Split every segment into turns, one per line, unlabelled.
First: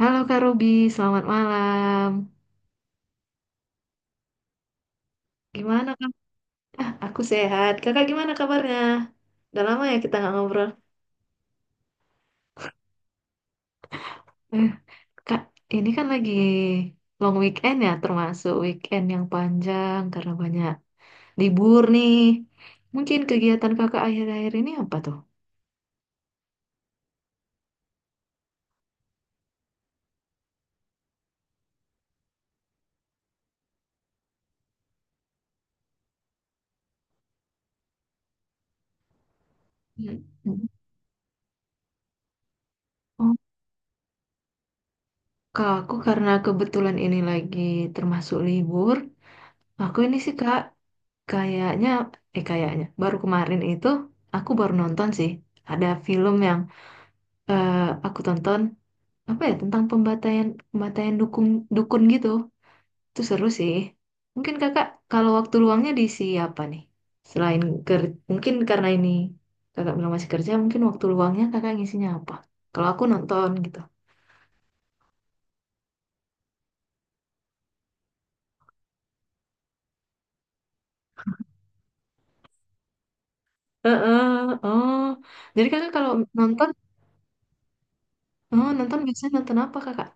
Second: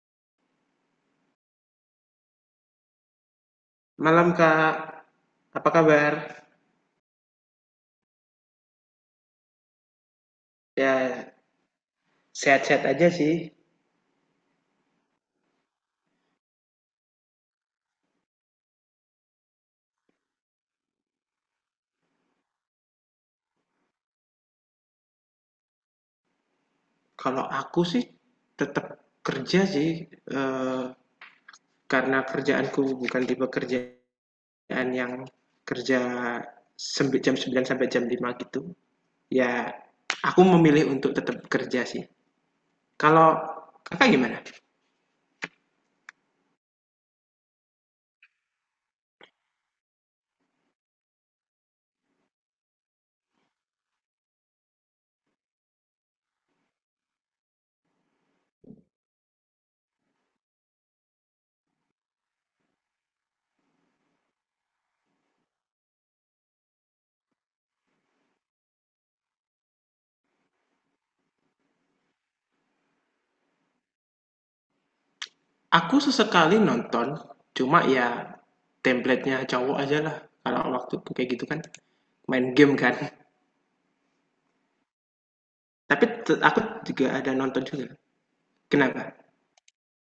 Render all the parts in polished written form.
Halo Kak Ruby, selamat malam.
Malam Kak, apa
Gimana Kak?
kabar?
Aku sehat. Kakak gimana kabarnya? Udah lama ya kita nggak ngobrol.
Ya, sehat-sehat aja sih.
Eh, Kak, ini kan lagi long weekend ya, termasuk weekend yang panjang karena banyak libur nih. Mungkin kegiatan kakak akhir-akhir ini apa tuh?
Kalau aku sih tetap kerja sih, karena kerjaanku bukan tipe kerjaan yang kerja jam 9 sampai jam 5 gitu. Ya, aku
Hmm.
memilih untuk tetap kerja sih.
Oh,
Kalau kakak gimana?
Kak, aku karena kebetulan ini lagi termasuk libur, aku ini sih Kak, kayaknya, kayaknya, baru kemarin itu aku baru nonton sih, ada film yang eh, aku tonton apa ya tentang pembantaian pembantaian dukun dukun gitu. Itu seru sih. Mungkin kakak kalau waktu luangnya diisi apa nih? Selain ker mungkin karena ini kakak bilang masih kerja, mungkin waktu luangnya kakak ngisinya apa? Kalau aku nonton gitu.
Aku sesekali nonton, cuma ya template-nya cowok aja lah. Kalau waktu kayak gitu kan, main game kan.
Heeh, oh. Jadi kakak
Tapi
kalau
aku
nonton,
juga ada nonton juga.
oh, nonton
Kenapa?
biasanya nonton apa kakak?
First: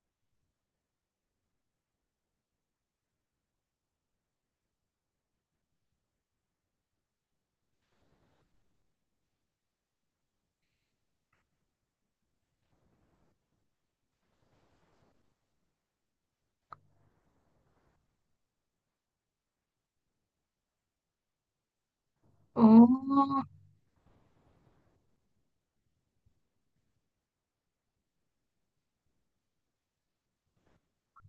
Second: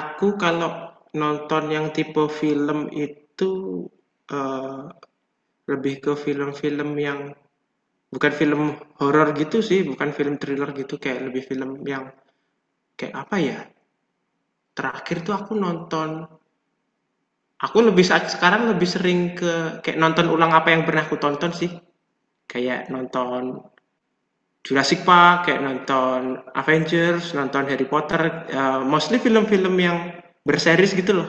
Aku kalau nonton yang tipe film itu, eee, lebih ke film-film yang bukan film horor gitu sih, bukan film thriller gitu, kayak lebih film yang kayak apa ya, terakhir tuh aku nonton aku lebih saat sekarang lebih sering ke kayak nonton ulang apa yang pernah aku tonton sih. Kayak
Oh,
nonton Jurassic Park, kayak nonton Avengers, nonton Harry Potter, mostly film-film yang berseries gitu loh.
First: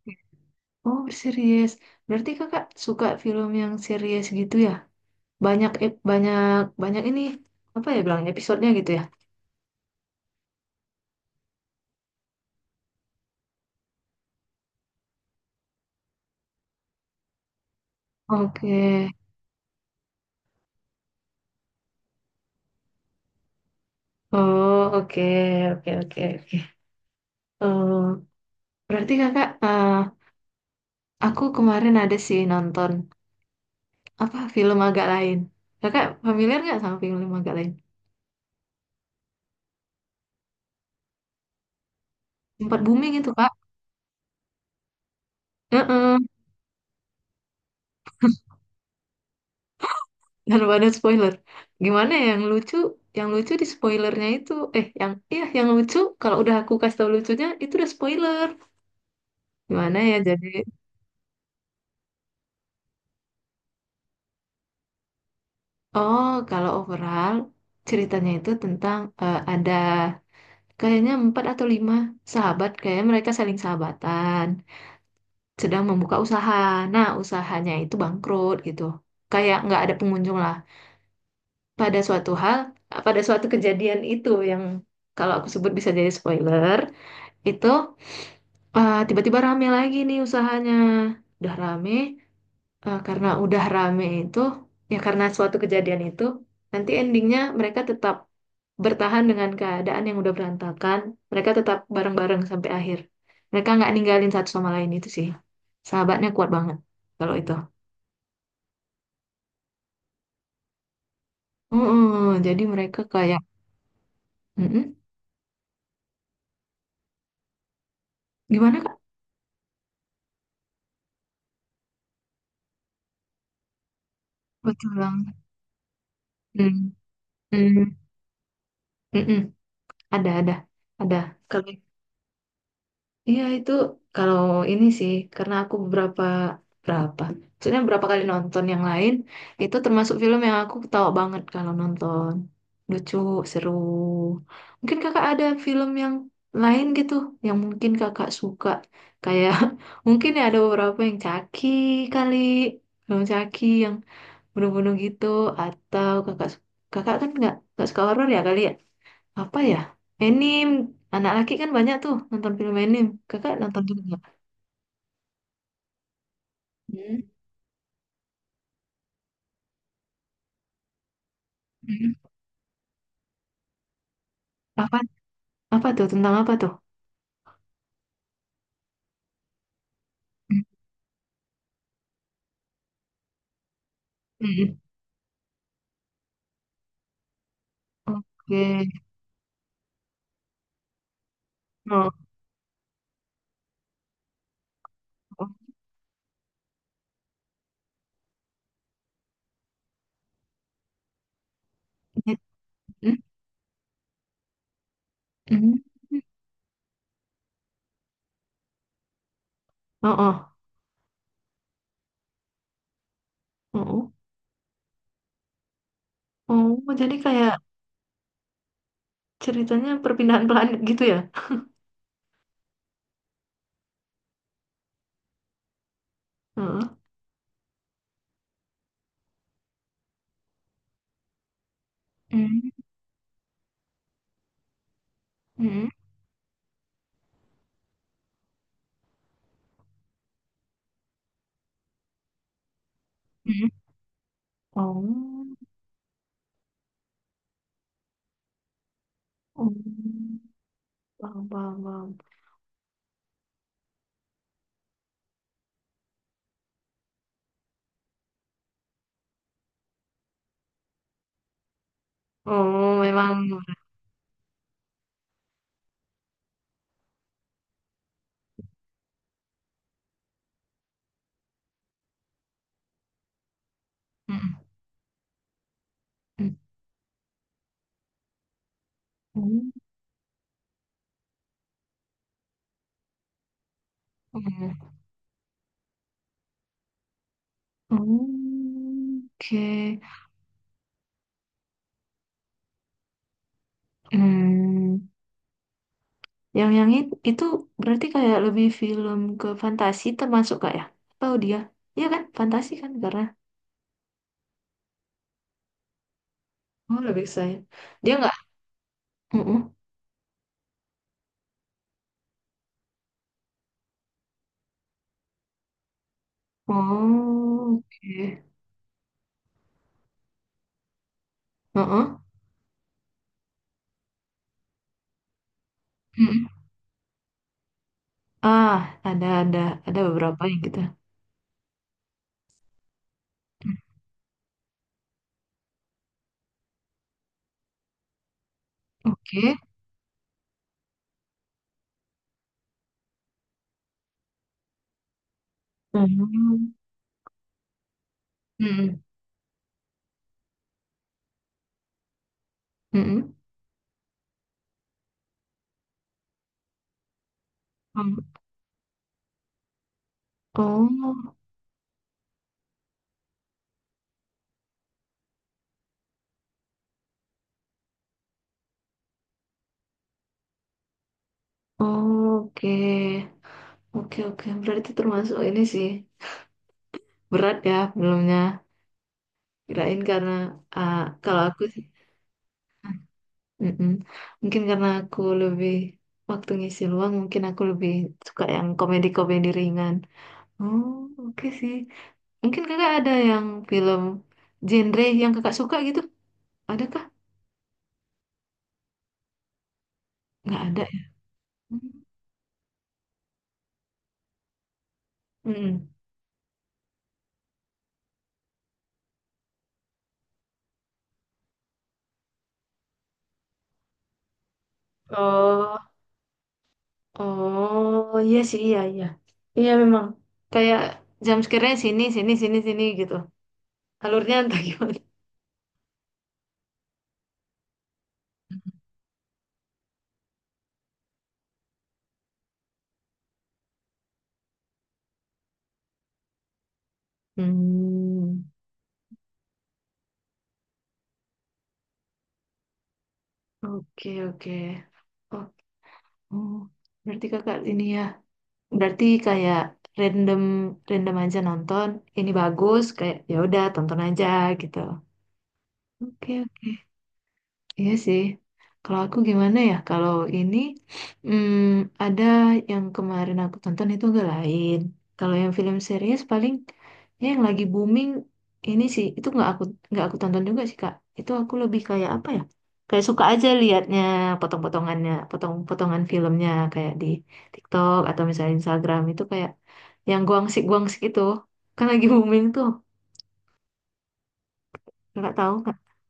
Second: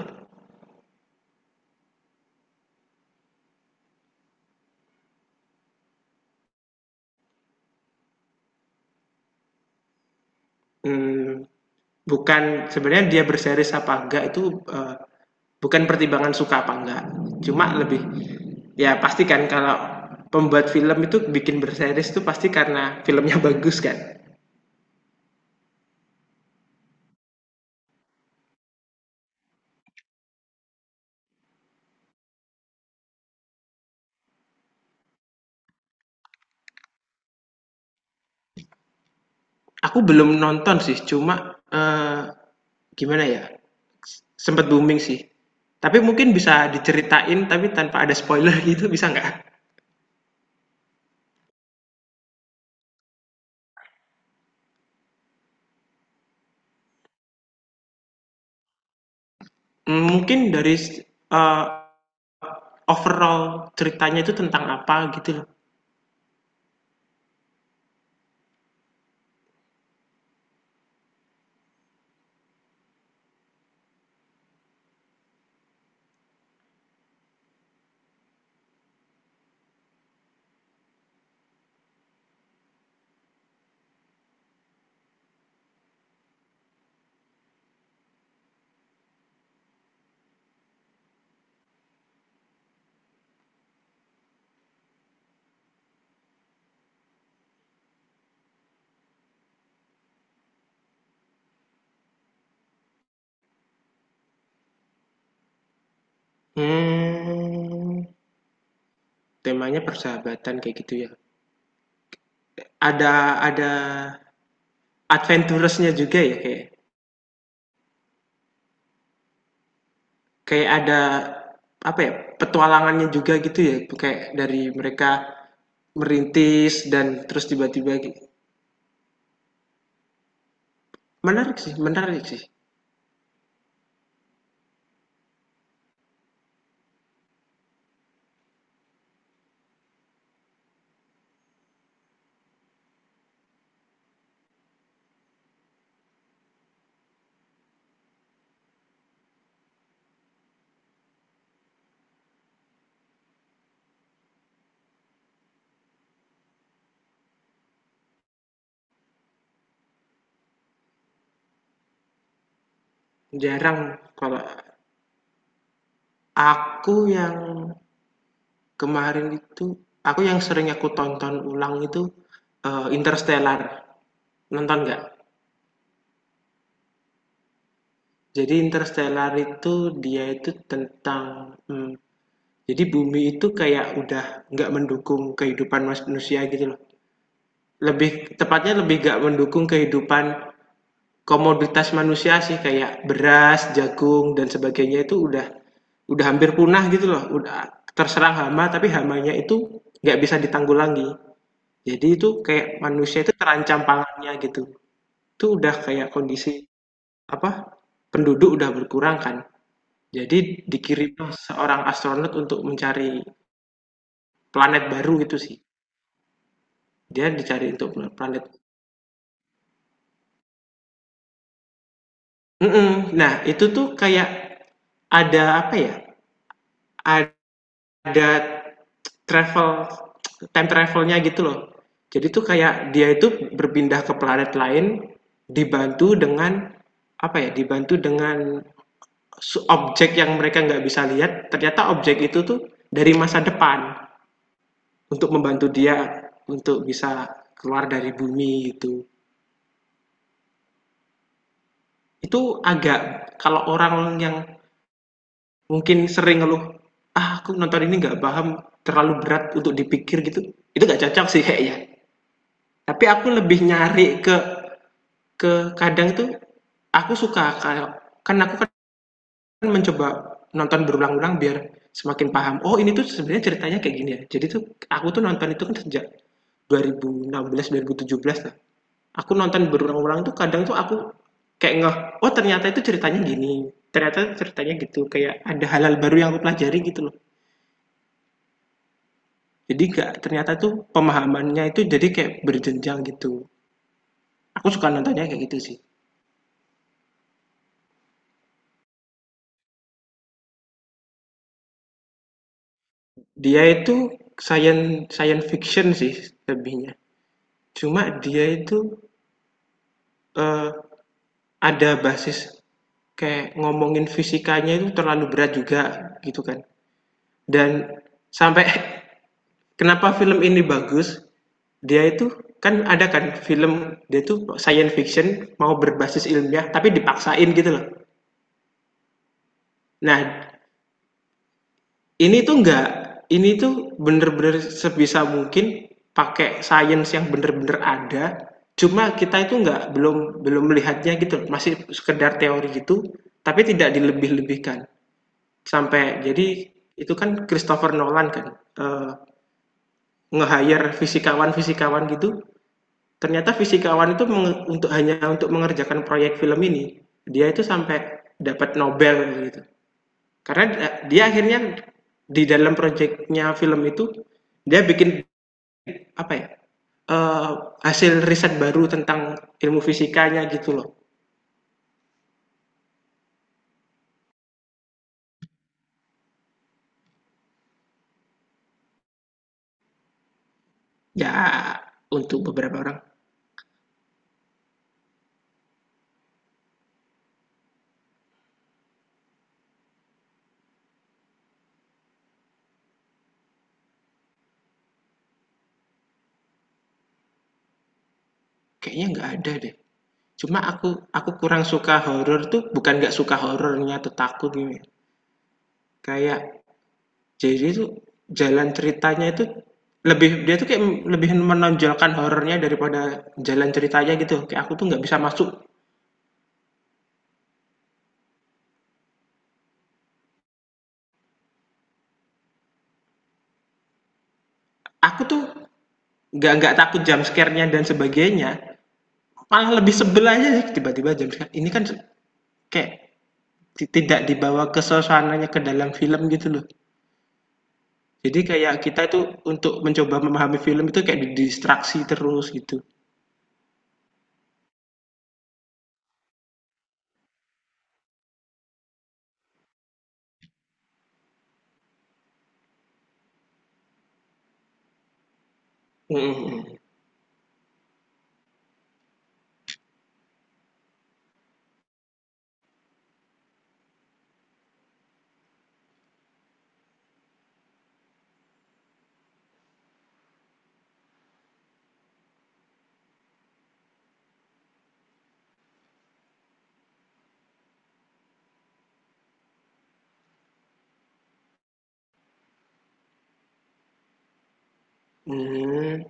oh, series. Berarti kakak suka film yang series gitu ya? Banyak banyak ini apa ya bilangnya episodenya gitu ya?
Mmm, bukan sebenarnya dia berseries apa enggak itu bukan pertimbangan suka apa enggak, cuma lebih
Oke.
ya pasti kan kalau pembuat film itu bikin berseries itu pasti karena filmnya bagus kan.
Oh, oke, oke, oke, oke. Oh, berarti kakak, aku kemarin ada sih nonton apa film agak lain. Kakak familiar nggak sama film agak lain?
Aku belum nonton sih, cuma
Sempat booming
gimana
itu
ya,
kak.
sempat booming sih, tapi
Heeh.
mungkin bisa diceritain tapi tanpa ada spoiler gitu bisa nggak?
Dan ada spoiler. Gimana ya, yang lucu? Yang lucu di spoilernya itu, yang iya yang lucu. Kalau udah aku kasih tau lucunya, itu udah spoiler. Gimana
Hmm,
ya?
mungkin
Jadi,
dari eh, overall ceritanya itu tentang apa gitu loh.
oh, kalau overall ceritanya itu tentang ada kayaknya empat atau lima sahabat, kayaknya mereka saling sahabatan, sedang membuka usaha. Nah, usahanya itu bangkrut gitu. Kayak nggak ada pengunjung lah. Pada suatu hal, pada suatu kejadian itu yang kalau aku sebut bisa jadi spoiler, itu tiba-tiba rame lagi nih usahanya. Udah rame, karena udah rame itu ya karena suatu kejadian itu nanti endingnya mereka tetap bertahan dengan keadaan yang udah berantakan, mereka tetap bareng-bareng sampai akhir, mereka nggak ninggalin satu sama lain. Itu sih sahabatnya kuat banget kalau itu.
Hmm. Temanya persahabatan kayak gitu ya.
Mm-mm, jadi mereka
Ada
kayak
ada
mm-mm.
adventurous-nya juga ya kayak
Gimana kak,
kayak ada apa ya, petualangannya juga gitu ya kayak dari
betul
mereka
banget.
merintis
Hmm,
dan terus
hmm,
tiba-tiba
mm-mm. Ada ada
menarik
kalau
sih, menarik sih.
iya itu kalau ini sih karena aku beberapa berapa maksudnya beberapa kali nonton yang lain, itu termasuk film yang aku ketawa banget kalau nonton, lucu, seru. Mungkin kakak ada film yang lain gitu yang mungkin kakak suka kayak mungkin ya ada beberapa yang caki kali, film caki yang bunuh-bunuh gitu. Atau kakak, kakak kan nggak suka horor ya kali ya, apa ya? Anime. Anak laki kan banyak tuh nonton film anime. Kakak
Jarang.
nonton juga nggak?
Kalau aku
Hmm.
yang kemarin itu, aku yang sering aku tonton ulang itu
Hmm.
Interstellar, nonton
Apa,
nggak?
apa tuh tentang apa tuh?
Jadi Interstellar itu dia itu
Hmm.
tentang hmm, jadi bumi itu kayak udah nggak
Hmm.
mendukung kehidupan manusia gitu loh. Lebih tepatnya lebih
Oke.
nggak mendukung kehidupan komoditas
Oh.
manusia sih kayak beras, jagung dan sebagainya itu udah
Oh.
udah hampir punah gitu loh. Udah terserang hama tapi hamanya itu nggak bisa ditanggulangi. Jadi itu kayak
Hmm.
manusia itu terancam pangannya gitu. Itu
Hmm.
udah kayak kondisi apa? Penduduk udah berkurang kan.
Oh, oh.
Jadi dikirim seorang astronot untuk mencari
Oh, oh.
planet baru gitu sih.
Oh, jadi
Dia
kayak
dicari untuk planet.
ceritanya perpindahan planet gitu ya?
Mhm, nah itu tuh kayak ada apa ya,
Heeh.
ada travel, time travelnya gitu loh. Jadi tuh
Hmm.
kayak dia itu berpindah ke planet lain
Hmm.
dibantu dengan apa ya, dibantu dengan objek yang mereka nggak bisa lihat, ternyata objek itu tuh dari masa
Hmm.
depan untuk
Oh.
membantu dia untuk bisa keluar dari bumi itu.
Oh. Paham, paham, paham.
Itu agak kalau orang yang mungkin sering ngeluh, "Ah, aku nonton ini nggak paham, terlalu berat untuk dipikir," gitu. Itu nggak cocok sih kayaknya.
Oh,
Tapi aku lebih
memang.
nyari ke kadang tuh aku suka kalau kan aku kan mencoba nonton berulang-ulang biar semakin paham. Oh, ini tuh sebenarnya ceritanya kayak gini ya. Jadi
Hmm.
tuh aku tuh nonton itu kan sejak
Hmm.
2016 2017 lah. Aku nonton
Hmm.
berulang-ulang tuh kadang tuh aku kayak ngeh, oh ternyata itu ceritanya gini. Ternyata ceritanya gitu, kayak ada hal-hal baru yang aku pelajari gitu loh.
Hmm.
Jadi
Oke.
nggak ternyata tuh pemahamannya itu jadi kayak berjenjang gitu. Aku suka
Hmm.
nontonnya kayak gitu sih.
Itu berarti kayak lebih film ke fantasi termasuk kak ya? Tahu dia? Iya kan? Fantasi kan karena
Dia itu science science fiction sih lebihnya.
oh lebih saya.
Cuma
Dia nggak?
dia itu
Mm-mm.
eh, ada basis kayak ngomongin fisikanya itu terlalu berat juga gitu kan.
Oh,
Dan
oke.
sampai kenapa film ini bagus?
Heeh.
Dia itu kan ada kan film dia itu science fiction mau berbasis
Mm-mm.
ilmiah tapi dipaksain gitu loh.
Ah, ada ada ada beberapa
Nah,
yang gitu.
ini tuh nggak, ini tuh bener-bener sebisa mungkin pakai sains yang bener-bener ada, cuma kita
Oke.
itu nggak belum belum melihatnya gitu, masih sekedar teori gitu, tapi tidak dilebih-lebihkan. Sampai jadi
Mm.
itu kan Christopher Nolan kan
Mm-mm.
eh, nge-hire fisikawan-fisikawan gitu,
Mm-mm.
ternyata fisikawan itu untuk hanya untuk mengerjakan proyek film ini, dia itu
Mm.
sampai dapat Nobel gitu. Karena dia
Oh,
akhirnya di dalam proyeknya film itu dia bikin apa ya? eee, Hasil riset baru tentang ilmu fisikanya gitu loh.
oh, oke. Oke, oke. Berarti termasuk ini sih. Berat ya filmnya. Kirain karena ah,
Ya,
kalau aku
untuk beberapa orang
mm-mm. Mungkin karena aku lebih waktu ngisi luang, mungkin aku lebih suka yang komedi-komedi ringan. Oh, oke sih. Mungkin kakak ada yang film genre yang kakak suka gitu? Adakah?
kayaknya nggak ada deh. Cuma
Nggak ada
aku
ya?
aku kurang suka horor tuh, bukan nggak suka horornya atau takut gini.
Mm.
Kayak jadi tuh jalan ceritanya itu lebih dia tuh kayak lebih menonjolkan horornya daripada jalan ceritanya gitu. Kayak aku tuh nggak bisa masuk.
Oh, oh, iya sih, iya, iya. Iya memang. Kayak jam sekiranya sini, sini, sini, sini gitu. Alurnya entah gimana.
Aku tuh nggak takut jump scare-nya dan sebagainya, malah lebih sebel aja sih tiba-tiba jump scare ini kan, kayak tidak dibawa ke suasananya ke dalam film gitu loh, jadi
Hmm,
kayak kita itu untuk mencoba memahami film itu kayak didistraksi terus gitu.
oke, oke. Oh, oh, berarti kakak ini ya. Berarti kayak random random aja nonton, ini bagus kayak ya udah tonton aja gitu. Oke, oke.
Mm-mm.
Iya sih. Kalau aku gimana ya? Kalau ini hmm, ada yang kemarin aku tonton itu agak lain. Kalau yang film series paling ini yang lagi booming ini sih itu nggak aku tonton juga sih Kak. Itu aku lebih kayak apa ya? Kayak suka aja liatnya potong-potongannya, potong-potongan filmnya kayak di TikTok atau misalnya Instagram itu kayak yang guangsik-guangsik itu kan lagi booming tuh. Nggak tahu Kak
Hmm.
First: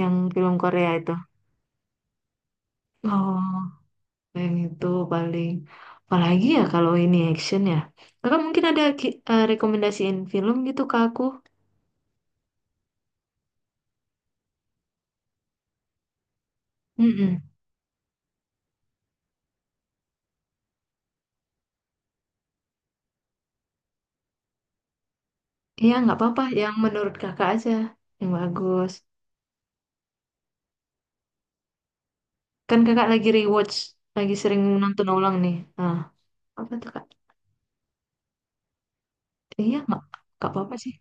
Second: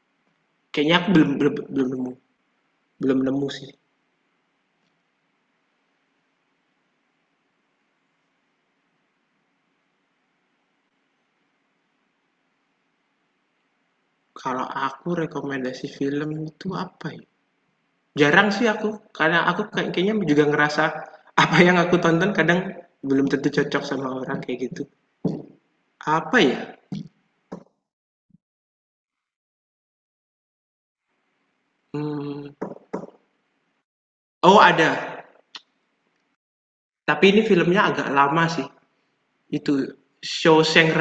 yang film Korea
Kayaknya aku
itu.
belum belum belum nemu, belum nemu
Oh,
sih.
yang itu paling apalagi ya kalau ini action ya. Kakak mungkin ada rekomendasiin film gitu ke aku.
Kalau aku rekomendasi film itu apa ya,
Mm.
jarang sih aku, karena aku kayak- kayaknya juga ngerasa apa yang aku tonton kadang belum tentu cocok sama orang kayak gitu.
Iya, nggak
Apa
apa-apa. Yang
ya?
menurut kakak aja yang bagus.
Mmm,
Kan kakak lagi rewatch, lagi sering
oh
nonton
ada,
ulang nih. Nah, apa tuh kak?
tapi ini filmnya agak lama sih. Itu
Iya, nggak apa-apa
Shawshank
sih.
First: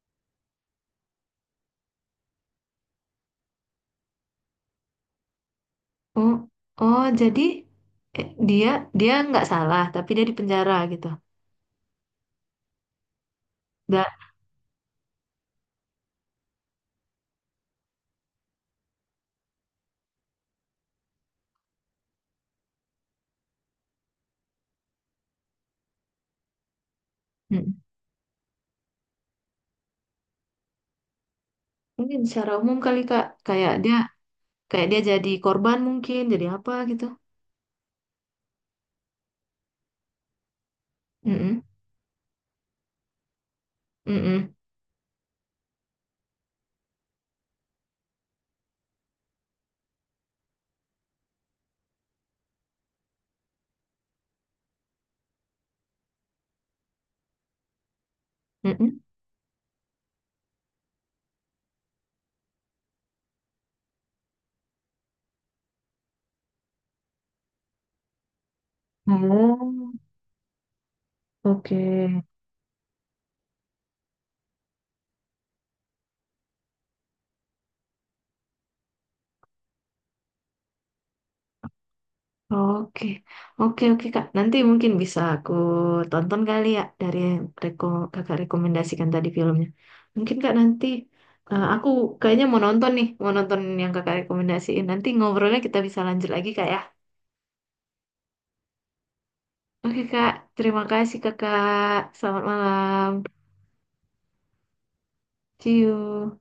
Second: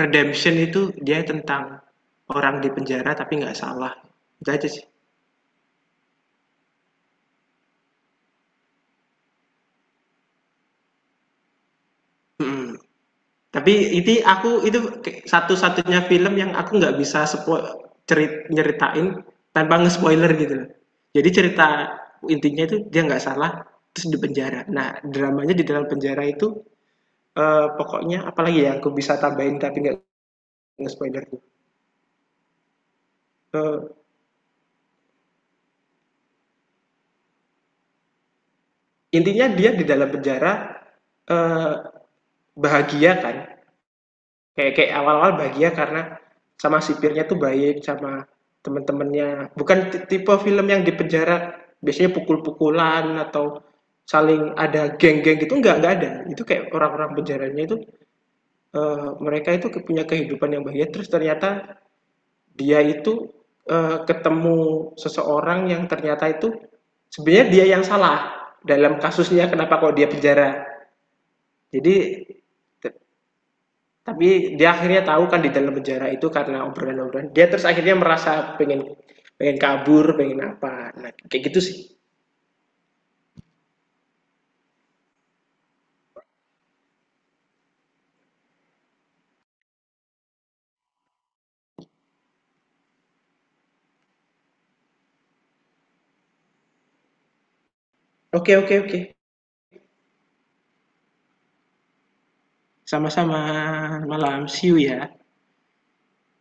Redemption, itu dia tentang orang di penjara tapi nggak salah. Itu aja sih.
Oh, oh jadi eh, dia dia nggak salah, tapi dia di penjara gitu.
Mhm. Tapi ini
Nggak,
aku itu satu-satunya film yang aku nggak bisa nyeritain tanpa nge-spoiler gitu loh. Jadi cerita intinya itu dia nggak salah, terus di penjara. Nah, dramanya di dalam penjara itu,
mm.
pokoknya apalagi ya, aku bisa tambahin tapi nggak nge-spoiler?
Mungkin secara umum kali kak,
Eh,
kayak dia jadi korban mungkin, jadi apa gitu.
Intinya dia di dalam penjara
Mm-mm.
eh, bahagia kan,
Mm-mm.
kayak kayak awal-awal bahagia karena sama sipirnya tuh baik, sama temen-temennya bukan tipe film yang di penjara biasanya pukul-pukulan atau saling ada geng-geng gitu, nggak ada. Itu kayak orang-orang penjaranya itu
Mm-mm.
mereka itu punya kehidupan yang bahagia, terus ternyata dia itu ketemu seseorang yang ternyata itu sebenarnya dia yang salah dalam kasusnya, kenapa
Oh,
kok dia penjara.
oke.
Jadi tapi dia akhirnya tahu kan di dalam penjara itu karena obrolan-obrolan. Dia terus akhirnya merasa pengen pengen kabur, pengen apa. Nah, kayak gitu sih.
Oke, oke, oke Kak. Nanti mungkin bisa aku tonton kali ya dari yang kakak rekomendasikan tadi filmnya. Mungkin Kak nanti aku kayaknya mau nonton nih, mau nonton yang kakak rekomendasiin. Nanti ngobrolnya kita bisa lanjut lagi Kak ya.
Oke, oke, oke.
Oke Kak, terima kasih Kakak. Selamat malam.
Sama-sama. Malam. See you ya.
See you.